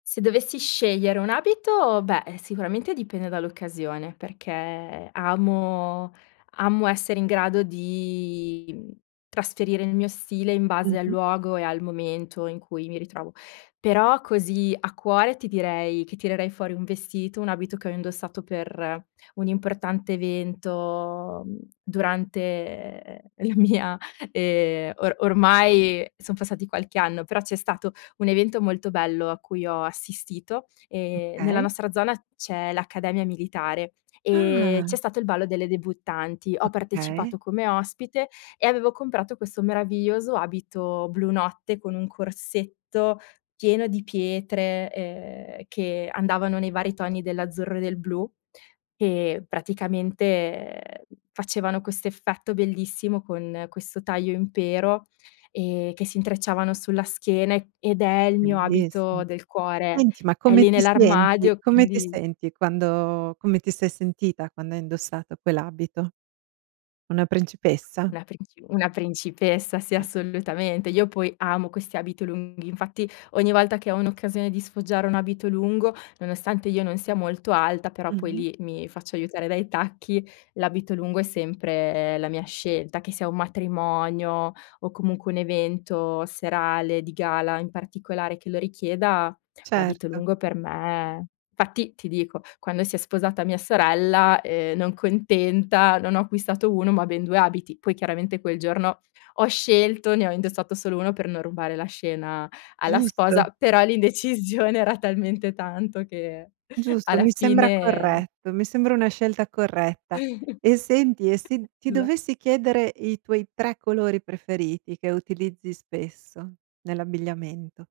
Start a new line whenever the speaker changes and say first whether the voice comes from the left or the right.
left: Se dovessi scegliere un abito, beh, eh, sicuramente dipende dall'occasione, perché amo amo essere in grado di, mhmm, trasferire il mio stile in base al
right: Mh-mh.
left: luogo e al momento in cui mi ritrovo. Però, così a cuore, ti direi che tirerei fuori un vestito un abito che ho indossato per un importante evento, mhmm, durante, ehm, la mia, ehm o ormai son passati qualche anno, però c'è stato un evento molto bello a cui ho assistito. Ehm, nella
right: Okay.
left: nostra zona c'è l'Accademia Militare, ehm, c'è
right: Ah!
left: stato il ballo delle debuttanti. Ho
right: Okay.
left: partecipato come ospite e avevo comprato questo meraviglioso abito blu notte, con un corsetto pieno di pietre, ehm, che andavano nei vari toni dell'azzurro e del blu e, praticamente, facevano questo effetto bellissimo con questo taglio impero, ehm, che si intrecciavano sulla schiena e ed è il mio
right: Bellissim
left: abito del cuore.
right: senti, ma
left: È
right: come
left: lì
right: ti senti
left: nell'armadio
right: come ti
left: quindi
right: senti quando come ti sei sentita quando hai indossato quell'abito? Una principessa?
left: Una princi una principessa, sì,
right: Ah-ah.
left: assolutamente. Io poi amo questi abito lunghi; infatti ogni volta che ho un'occasione di sfoggiare un abito lungo, nonostante io non sia molto alta, però poi
right: Mh-mh.
left: lì mi faccio aiutare dai tacchi l'abito lungo è sempre la mia scelta, che sia un matrimonio o comunque un evento serale di gala in particolare che lo richieda, l'abito
right: Certo.
left: lungo per me fatti ti dico, quando si è sposata mia sorella, ehm, non contenta, non ho acquistato 1, ma ben 2 abiti. Poi chiaramente quel giorno ho scelto ne ho indossato solo 1 per non rubare la scena alla
right: Giusto.
left: sposa, però l'indecisione era talmente tanto che
right: Giusto,
left: alla
right: mi sembra
left: fine
right: corretto. Mi sembra una scelta corretta. E senti, e se ti
left: Esa
right: dovessi chiedere i tuoi 3 colori preferiti che utilizzi spesso nell'abbigliamento?